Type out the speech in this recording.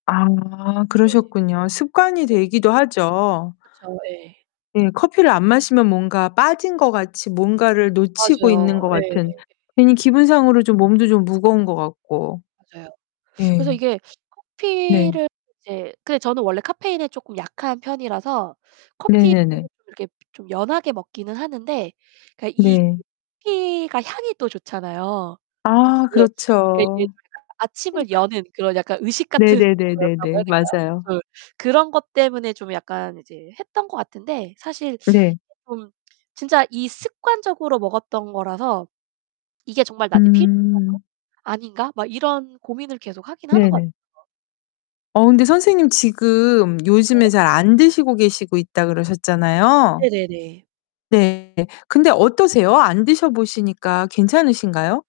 아. 네. 그러셨군요. 습관이 네. 되기도 하죠. 그쵸 예. 예 커피를 안 마시면 뭔가 빠진 것 같이 뭔가를 놓치고 있는 것 맞아요. 예. 같은 괜히 기분상으로 좀 몸도 무거운 것 같고. 맞아요. 그래서 예. 이게 네. 커피를 이제 근데 저는 원래 카페인에 쪼끔 약한 편이라서 커피를 네네네. 이렇게 좀 연하게 먹기는 하는데 그러니까 이 네. 커피가 향이 또 좋잖아요. 아 그래서 그게 이게 그렇죠. 제가 아침을 여는 그런 약간 의식 같은 거였다고 해야 네네네네네. 될까요? 맞아요. 그래서 그런 것 때문에 좀 약간 이제 했던 것 같은데 사실 이게 네. 좀 진짜 이 습관적으로 먹었던 거라서 '이게 정말 나한테 필요한 건가? 음. 아닌가?' 막 이런 고민을 계속 하긴 하는 것 네네. 같아요. 어 근데 선생님 지금 요즘에 네. 잘 안 드시고 계시고 있다 그러셨잖아요. 네네네. 네. 근데 어떠세요? 안 드셔 보시니까 괜찮으신가요?